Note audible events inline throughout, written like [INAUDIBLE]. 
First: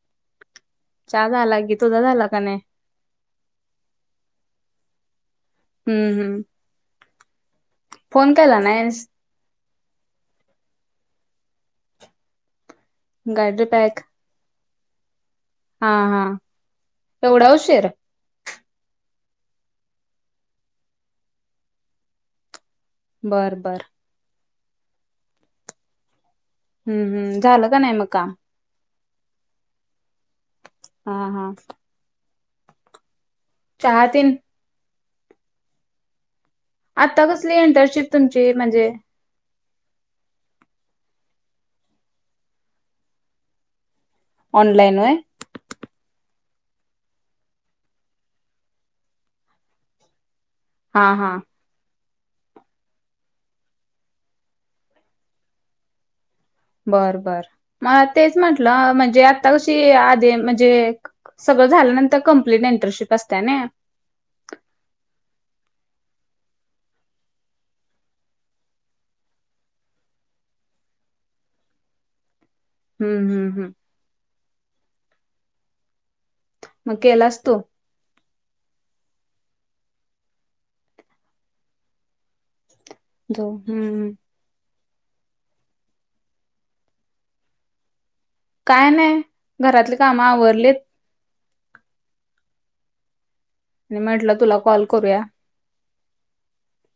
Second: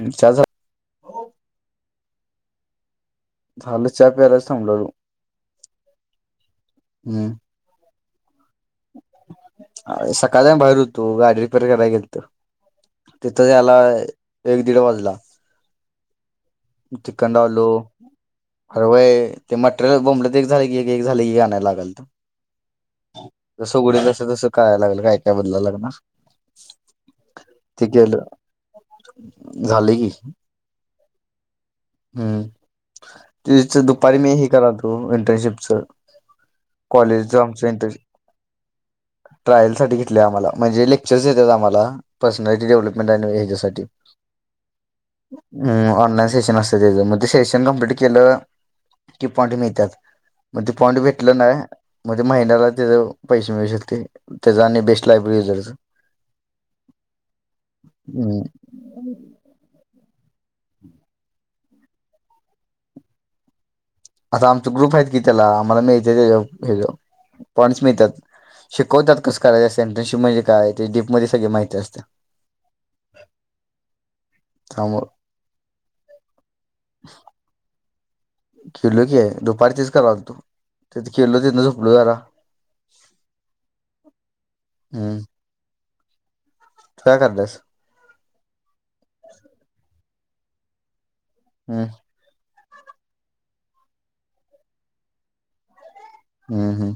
चहा चहा झाला तुझा झाला का नाही झालं चहा प्यायलाच थांबलो हम्म हम्म फोन केला नाहीस अ सकाळ बाहेर होतो गाडी रिपेअर करायला गेलतो तिथं गाडी याला पॅक एक दीड वाजला हा हा एवढा चिकनडलू उशीर हरवय ते मटेरियल बोंबडत एक झाले की एक झाले की आणयला लागल त बर जसं बर उडी तस तसं काय लागल काय काय बदला लागणार हम्म हम्म झालं का नाही मग का झाले की हा हा हम्म तच चहा दुपारी तीन मी हे क तो इंटर्नशिपच आता कसली इंटरशिप तुमची म्हणजे ट्रायल साठी घेतले आम्हाला म्हणजे लेक्चर्स देतात आम्हाला पर्सनॅलिटी डेव्हलपमेंट आणि ह्याच्यासाठी ऑनलाईन वय हम्म अन क [UNINTELLIGIBLE] मग ते फॉंड हा हा भेटलं ना मग महिन्याला त्या पैसे मिळू शकते त्याचा आणि बेस्ट लायब्ररी युजर बर बर मला तेच म्हटलं म्हणजे आता कशी म्हणजे सगळं झाल्यावर कम्प्लीट न इंटरशिप असते आता आमच ग्रुप आहेत कि त्याला आम्हाला मिळते पॉइंट्स मिळतात शिकवतात कस कराय सेंटन म्हणजे काय ते डीप मध्ये सगळे माहिती असते हम्म हम्म हम्म [UNINTELLIGIBLE] मग केला अस तो केलो की आहे दुपारी तेच करावा ला तो तेथ केलो त झोपलो जरा द हम्म हम् काय करालयास काय नाही घरातले काम आवरलेत हम् आणि म्हटलं तुला कॉल करूया हम्म हम्म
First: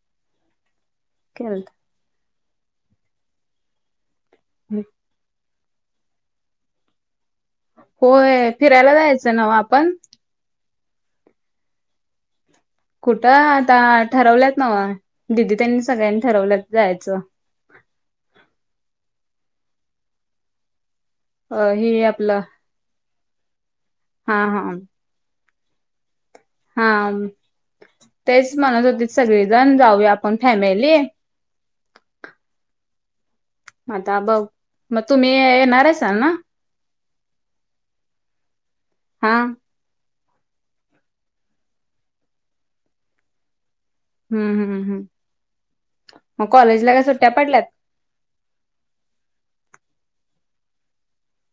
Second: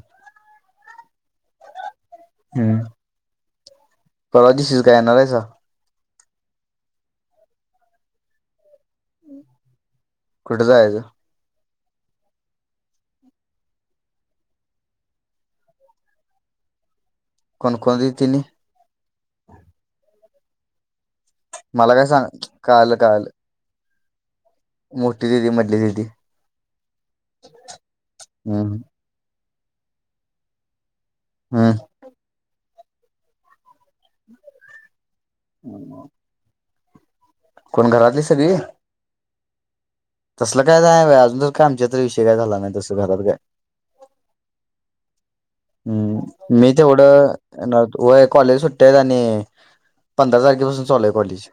केलता हम्म. परवाधीशच काय येणारेसा होय फिरायला जायचं नव आपण कुठ जायाचं कुठं आता ठरवल्यात नवा दिदी त्यांनी सगळ्यांनी ठरवल्यात जायाचं कोण कोण दिदी तिनी अ मला हे काय सांग आपलं कळालं कळालं हा हा मोठी दिदी, मधली दिदी हा तेच हम्म म्हणत होतीत सगळीजण जाऊया आपण फॅमिली हम्म. म आता बघ तुम्ही येणारेसा ना कोण घरातली सगळी हा. तसलं काय नाय बाय अजून ज का आमच्या तरी विषय काय झाला नाही तस घरात काय हम्म हम्म हम्म मग हम्म मी कॉलेजला काय सुट्ट्या पडल्यात तेवढं वय कॉलेज सुट्या आहेत आणि पंधरा तारखेपासून चालू आहे कॉलेज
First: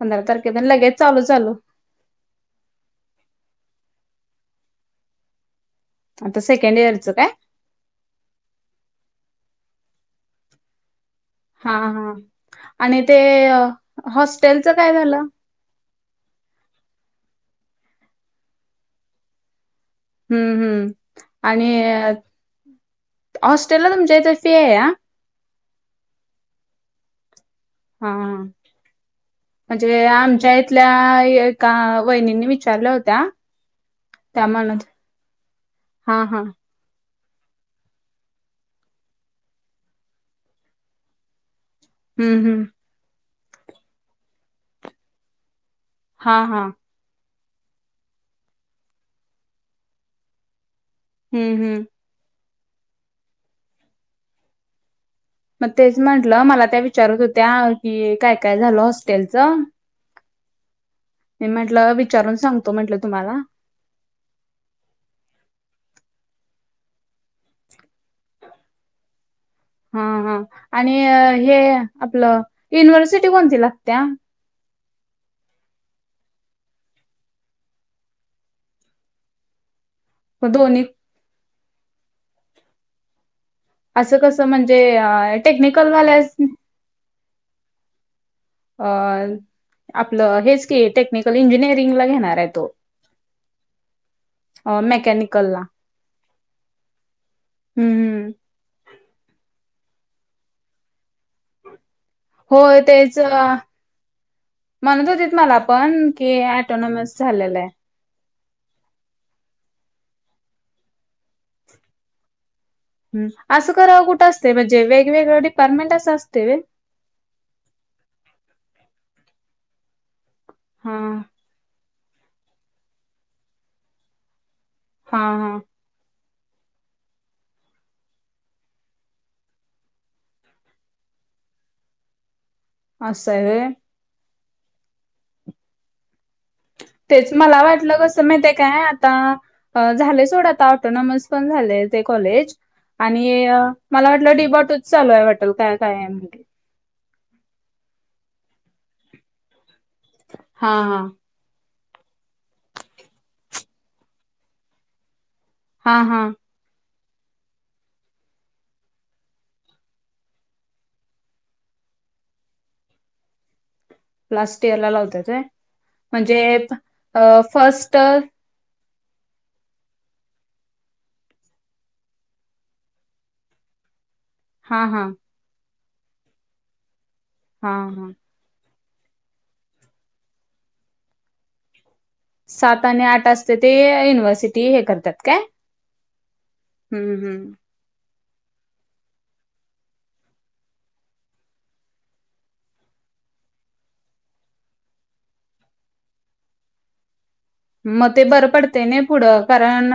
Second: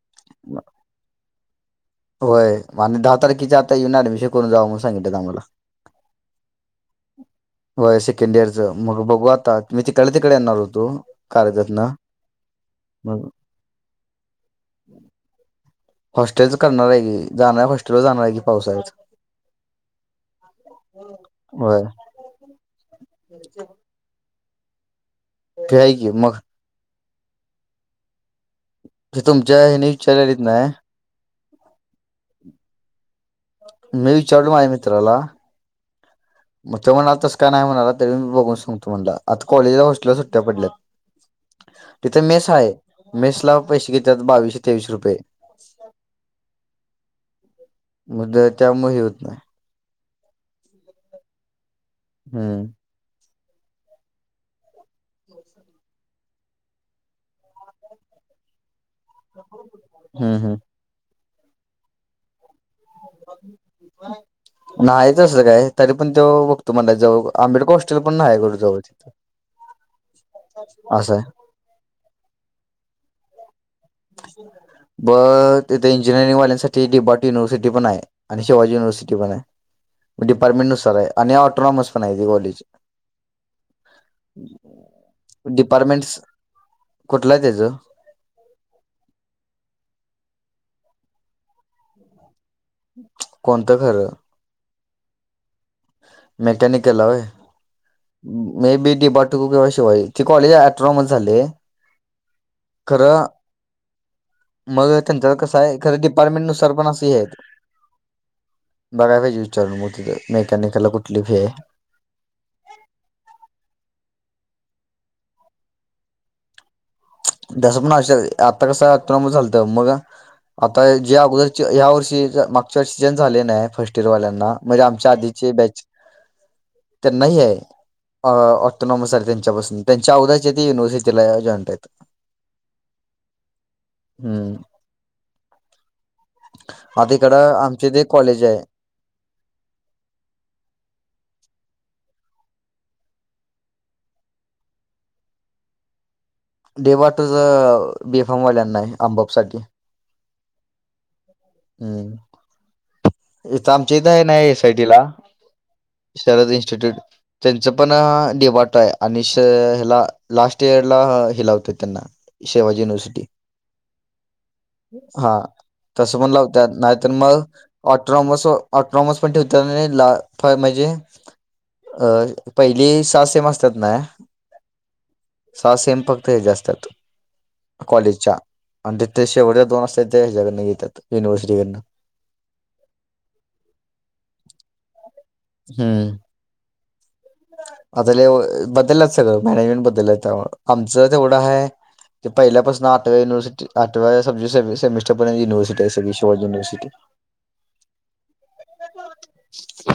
पंधरा तारखेपर्यंत लगेच चालू चालू होय आणि दहा तारखेच्या आत येऊन ऍडमिशन करून जावा म्हणून सांगितलं आम्हाला आता सेकंड इयरचं काय ज मग बघू आता मी तिकडल्या तिकड येणार होतो. हा कार्यजातनं हा आणि ते मग हॉस्टेलचं काय झालं? हॉस्टेलच करणाराय की जाणाराय हॉस्टेलवर जाणारे की पावसाळ्यात हम्म हम्म आणि होय हॉस्टेलला तुमच्या इथे फी हाया फी हाय की मग हा ते तुमच्या ह्याने म्हणजे विचारलेलीत आमच्या नाही इथल्या का वहिणींनी विचारलं होत्या मी त्या विचारलो माझा म्हणत मित्राला हा हा म त्यो म्हणाल तसं का नाही म्हणाला तरी मी बघून सांगतो म्हणला आता कॉलेजला हॉस्टेला सुट्ट्या पडल्यात. तिथे हम्म मेस हम्म आहे मेस ला पैसे घेत्यात बावीसशे तेवीशे रुपये हा हा म द त्यामुळे हे होत नायी हम्म हम्म हम्म मग तेच म्हंटलं मला त्या विचारत होत्या की काय काय झालं हॉस्टेलच हम् हम मी म्हंटलं विचारून सांगतो म्हंटलं तुम्हाला नाही तसं काय तरी पण त्यो बघतो म्हणलाय जवळ आंबेडकर हॉस्टेल पण नाही कुठे जवळ तिथं हा हा आणि असं आहे हे आपलं युनिव्हर्सिटी कोणती ला [INAUDIBLE] ब तिथे इंजिनिअरिंग वाल्यांसाठी डिब्बाट युनिव्हर्सिटी पण आहे आणि शिवाजी युनिव्हर्सिटी पण आहे. मग डिपार्टमेंट दोन्ही नुसार आहे आणि ऑटोनॉमस पण हाय ते कॉलेज असं कस म्हणजे टेक्निकल वाल्यास्नी लय त्याज अ आपलं हेच की टेक्निकल इंजिनिअरिंगला घेणाराय तो कोणतं खरं अ मेकॅनिकल ला मेकॅनिकल होय हम्म हम्म. मी [INAUDIBLE] शिवाय ते कॉलेज अट्रॉमसांग झालय हो तेच अ मग म्हणत त्यांच्या होतीत मला कसं आहे खर पण की डिपार्टमेंट नुसार पण असं हे ऑटोनॉमस आहेत झालेलं आहे. बघाय पाहिजे विचारून मेकॅनिकाला कुठली फी हे ह असं करावं कुठं असत म्हणजे वेगवेगळ डिपार्टमेंट असं असतय व्हय तसं असू शकत आता कसं आहे अत्रॉनॉमी झालतं मग आता हा जे अगोदरचे या् वर्षी ज मागच्या वर्षीजन झाले नाही आहे फर्स्ट इयरवाल्यांना म्हणजे आमच्या हा आधीचे हा बॅच तर नाही आहे अऑटोनॉमस आहे त्यांच्या पासून त्यांच्या अगोदरचे ते युिव्हर्सिटीला जॉईंनट आहेत असं आहे व्हय हम्म [UNINTELLIGIBLE] आता तेच इकडं मला आमचे वाटलं ते कसं कॉलेज माहित आहे. काय आता झाले सोडं आता ऑटोनॉमस पण झाले कॉलेज आणि मला वाटल डीबॉट चालू आहे वाटल काय काय म्हण देवा तुझ बीफामवाल्यांना अंबोक्स साठी हा हा हम्म इथं आमचे इथ आहे ना एसायटीला हा हा शारद इंस्टिट्यूट त्यांच पण हा डी बॉट आहेआणि ह्याला लास्ट इयर ला हेि लावतोय त्यांना शिवाजी युनिव्हर्सिटी लास्ट इयरला लावत्यात हा व्हय तस म्हण म्हणजे ला नाहीतर अ मग फर्स्ट हा ऑट्रोनॉमोसो ऑट्रॉमोस मध्ये ठरले ला म्हणजे अ पहिली सहा सेम असतात ना हा हा सहा सेम फक्त हे हेचि असत्यात हा हा आणि तिथे शेवट्या दोन असतात ते ह्याच्याकडून येतात युिव्हर्सिटीकडं सात आणि आठ असते ते युनिव्हर्सिटी हे करतात काय हम्म हम्म हम्म बदल्यात सगळं नवीन बदल आहे आमचं तेवढं आहे ते पहिल्यापासून आठव्या युनवर्सिटी आठव्या सेमिटरर्यंत युनिवर्सिी सगळी शिवाज युनिवर्सिटी मग ते बरं पडते नाही पुढं कारण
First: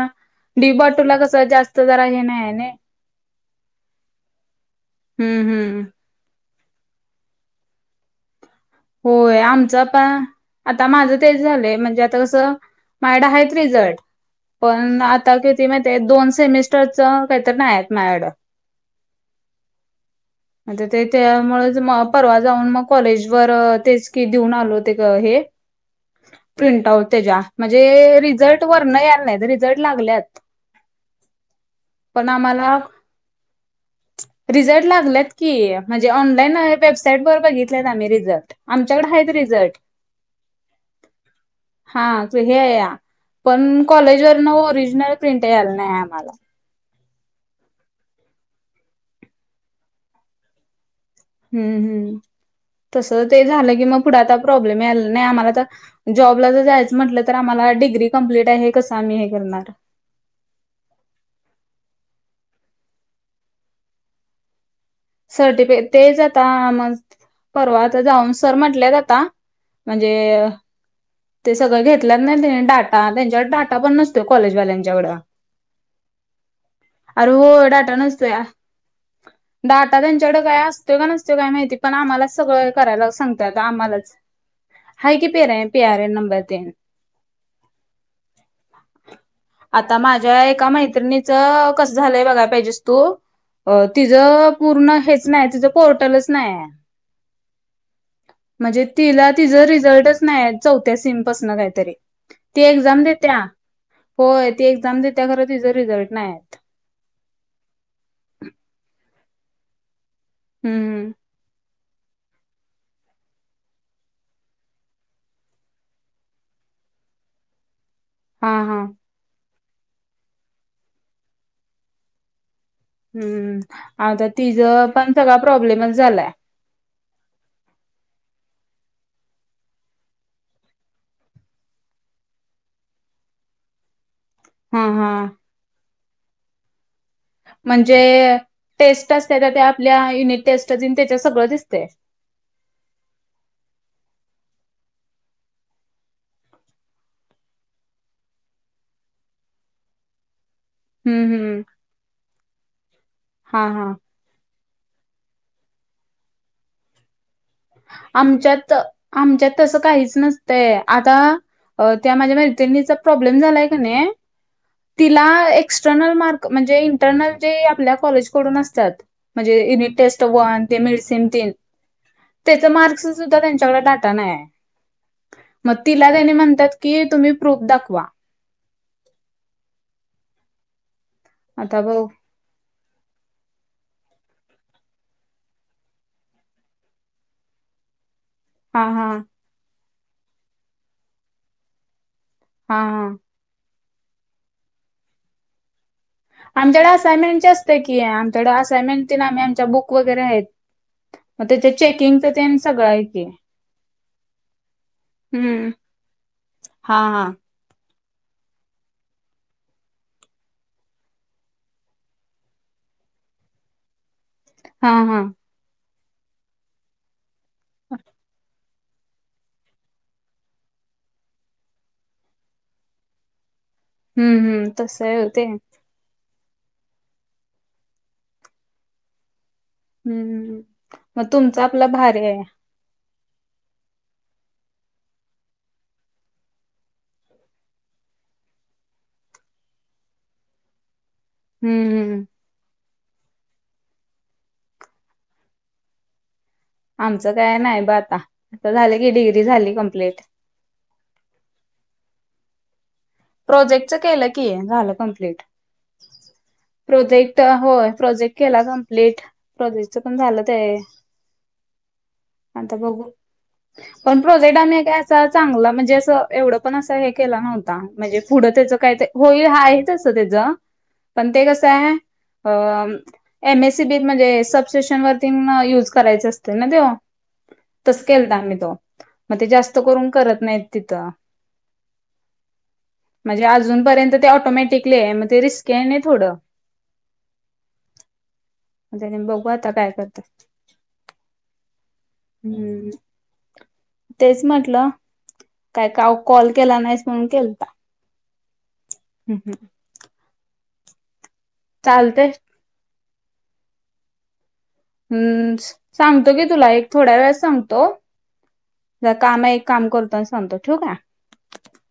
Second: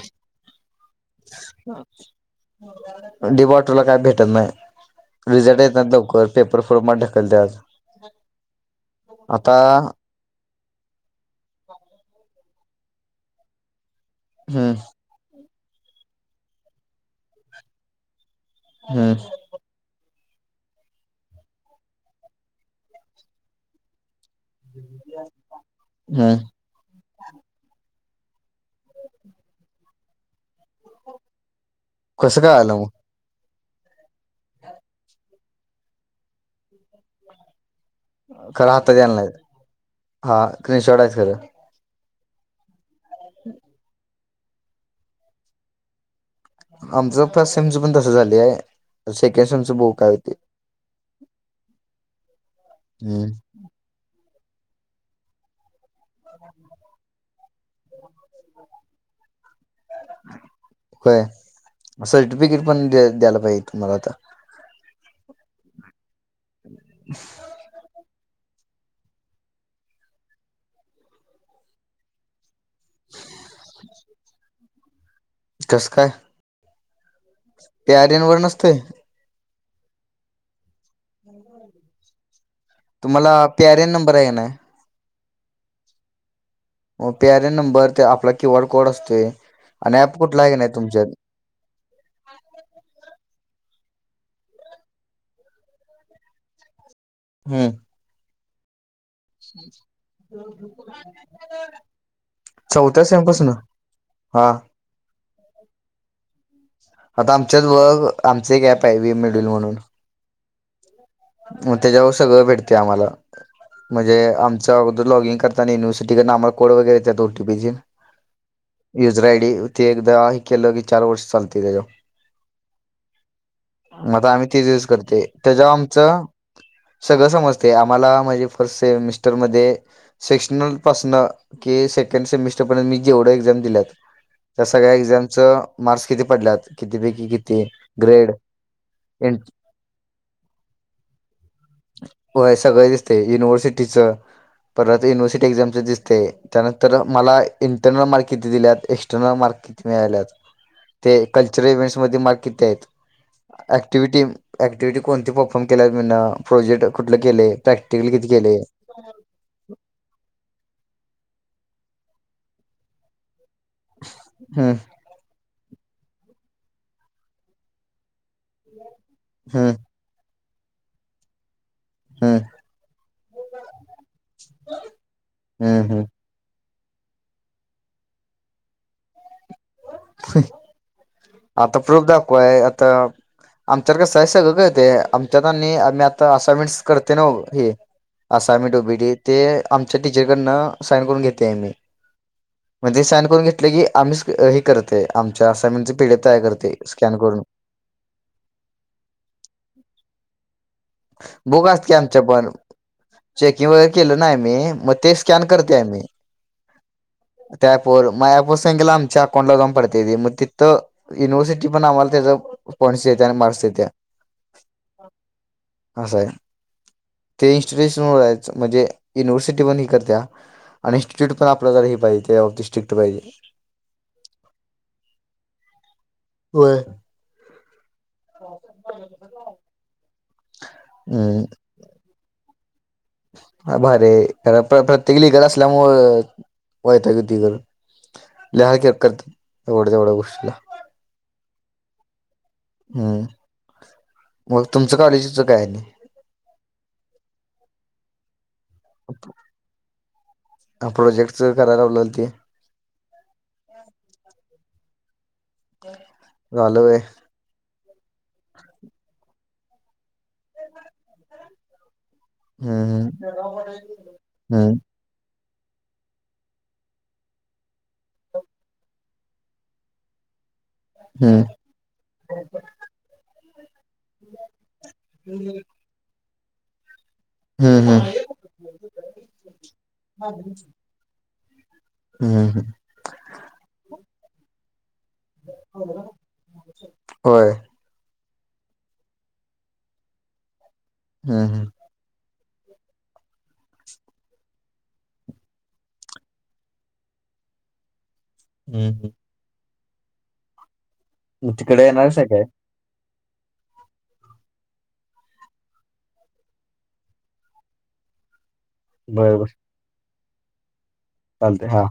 डीबट तुला कस जास्त जरा हे नाही याने दिफॉल्टरला काय भेटत नाही हम्म रिझल्ट हम्म येतात लवकर पेपर पर फॉर्म ढकलल्यात आज होय आमचा आता आता माझं तेच झालंय म्हणजे आता कसं मायडं आहेच रिझल्ट हम्म पण आता ग दोन सेमिस्टर च काहीतर नाही आहेत मायाकडं हम्म ते त्यामुळे परवा जाऊन मग कॉलेज वर्र तेचं की देऊन आलो ते हे हम्म प्रिंट आउट त्याच्या म्हणजे रिझल्टवर नाय यांना रिझल्ट लागल्यात पण कसं कळालं आम्हाला मग रिझल्ट लागलात की म्हणजे ऑनलाईन आहे वेबसाईटवरर बघितलेत आम्ही खरं हातात यायला आमच्याकडे नाही. आहेत रिझल्ट हा स्क्रीनशॉट आहेत खरं हा हे या पण कॉलेजवरन ओरिजिनल प्रिंट यायला नाही आम्हाला आमचं फर्स्ट सेमच पण तसं झाली आहे सेकंड सेमच बघू काय होते हम्म हम्म तस हम्म ते झालं की मग पुढे आता प्रॉब्लेम याला नाही आम्हाला तर, जॉबला जर जायचं म्हटलं तर आम्हाला डिग्री कंप्लीट आहे कसं आम्ही हे करणार. होय सर्टिफिकेट पण द द्यायला पाहिजे तुम्हाला आता, सर्टिफे तेच परवा जाऊन सर म्हटल्या आ म्हणजे ते सगळं घेतलंच नाही डाटा त्यांच्या डाटा पण नसतो कॉलेजवाल्यांच्याकडं कस काय? अरे हो पी डाटा आर एन नसतो वर या नसतंय. डाटा त्यांच्याकडे काय असतो का नसतो काय माहिती पण आम्हाला, सगळं कराय तुम्हाला सांगत पी आर एन आम्हालाच नंबर आहे का नाही आहे की प पी आर एन नंबर तेन हो पी आर एन नंबर ते आपला क्यू आर कोड असते. आता माझ्या एका मैत्रिणीच कसं झालंय बघायला पाहिजेस तू अ तिचं पूर्ण हेच नाही तिचं पोर्टलच नाही. हम्म म्हणजे तिला तिझ रिझल्टच नाही. कात त एम चौथ्या देत. [INAUDIBLE] सेमपासून हा होय ती एक्झाम द त्या खर तिच रिझल्ट नाही आहेत आता आमच्याच व आमच एक ऍप आहे वही मिडल म्हणून- हम्म मग त्याच्यावर सगळं भेटते आम्हाला म्हणजे आमच अगदर लॉगिंग करताना युनवर्सिटी कडे ना आम कोड वगैरे येतात ओटीपीचे हा हा युजर आयडी ते एकदा हे केलं की चार वर्ष चालते त्याच्या हम्म आता तेच युज तिचं पण करते सगळा त्याच्यावर प्रॉब्लेमच आमचं झालाय. सगळं समजते आम्हाला माझे फर्स्ट सेमिस्टर म सेक्शनल पासना की सेकड सेमिटरर्यंत जेवढ एक्झम दिल्या हा सगळ्या हा एक्झाम मार्क्स किती पडलात. किती बेकी कती म्हणजे ग्रेड टेस्ट असते इंट [INAUDIBLE] तर ते आपल्या युनिट टेस्ट त्याच्या सगळं दिसतय. होय, सगळ दिसते युनिव्हर्सिटीच परत युनिव्हर्सिटी एक्झामच दिसते त्यानंतर मला इंटर्नल मार्क किती दिल्यात एक्स्टर्नल मार्क ळाल्यात. ते हम्म हम्म कल्चरल इव्हेंट म माग आहेत हा हा ऍक्टिव्हटी एक्टिटी कोणती परफॉर्म केलाीं प्रोजेक्ट कुठलं केले? प्रॅक्टिकल किती केले आमच्यात आमच्यात तसं काहीच नसतय आता, त्या माझ्या मैत्रिणीचा प्रॉब्लेम झालाय का हम्म तिला एक, एक्टर्ल मार् म्हणजे इंटरनल जे आपल्या कॉलेजडून असतात म्हणजे हम्म युनिट टेस्ट वन डेमर सेमटन [INAUDIBLE] हम्म त्याचा मार्क्स सुद्धा त्यांच्याकडे डाटा नाही आहे, मग हम्म हम्म तिला त्यानी म्हणतात कि तुम्ही प्रूफ दाखवा. आता प्रूफ दाखवाय आता आम आ का सय सगळं का ते आमच्यात आम्ही आता असानमेंट्स करते ना हे, असा मी हा हा डोबीडी ते आमच्या टीचरकडन साइन करून घेते मी, हा म्हणजे हा सान करून घेत कीम्च हे कर आम म्ह [INAUDIBLE] आमच्याकडे असाइनमेंटचे असते की आमच्याकड असायनमेंटची आमच्या बुक वगैरे आहेत. ह बुक असते आमच्या पण चेकिंग वगैरे केलं नाही मी मग ते स्कॅन हम्म. करते आम्ही हा हा र मापसून गेला आमच्या अकाउंट ला जाऊन पडते मग तिथं युिव्हर्सिटी पण आम्हाला त्या स येत्या आणि मारस येत्या [INAUDIBLE] हा हा असं आहे ते इन्स्टिट्युशन वच म्हणजे युनिव्हर्सिटी पण ही करत. आणि इन्स्टिट्यूट पण आपल्या जर हे पाहिजे स्ट्रिक्ट पाहिजे. हम्म हम्म तसय होते. हो... हो.. हम्म मग तुमच आपला भार आहे... ह भार ख प्रत्येक लिगल असल्यामुळे वैताग येतोय करून लय हाल क करत एवढ्या तेवढ्या गोष्टला. हम्म हम्... हम्म मग तुमचं कॉलेजीचं काय नाही... आमचं काय नाही ब आता... आ झालं की डिग्री झाली कंप्लीट... प्रोजेक्टच करायला लावलेलं ते प्रोजेक्टच केलं की झालं कमप्लीट... झालं व्हय प्रोजेक्ट होय प्रोजेक्ट केला कंप्लीट... प्रोजेक्ट पण झालं ते आहे... आता बघू हम्म पण प्रोजेक्ट हम्म आम्ही काय अस... चांगला म्हणजे असं एवढं पण असं हे केला नव्हता... म्हणजे पुढं त्याचं काय ते होईल ह आहेच असं त्याचं पण ते हम्म कसं आहे... अ एमएससीबीत म्हणजे सब स्टेशन वरती युज करायचे असते ना ते... हम्म हम्म तस केलता आम्ही तो मग ते जास्त करून करत नाहीत तिथं... हम् हम... म्हणजे अजूनपर्यंत ते ऑटोमॅटिकली आहे मग ते रिस्क आहे ना थोडं... होय... त्या बघू आता काय करत... हम् हम... हम्म.. तेच म्हटलं काय का कॉल केला नाहीस म्हणून केलता... हम्... हम्म हम्... तिकडे येणार स काय... हम्म सांगतो की तुला एक थोड्या वेळस सांगतो... ज काम एक काम करतो आणि सांगतो ठीक आहे... चालते हा...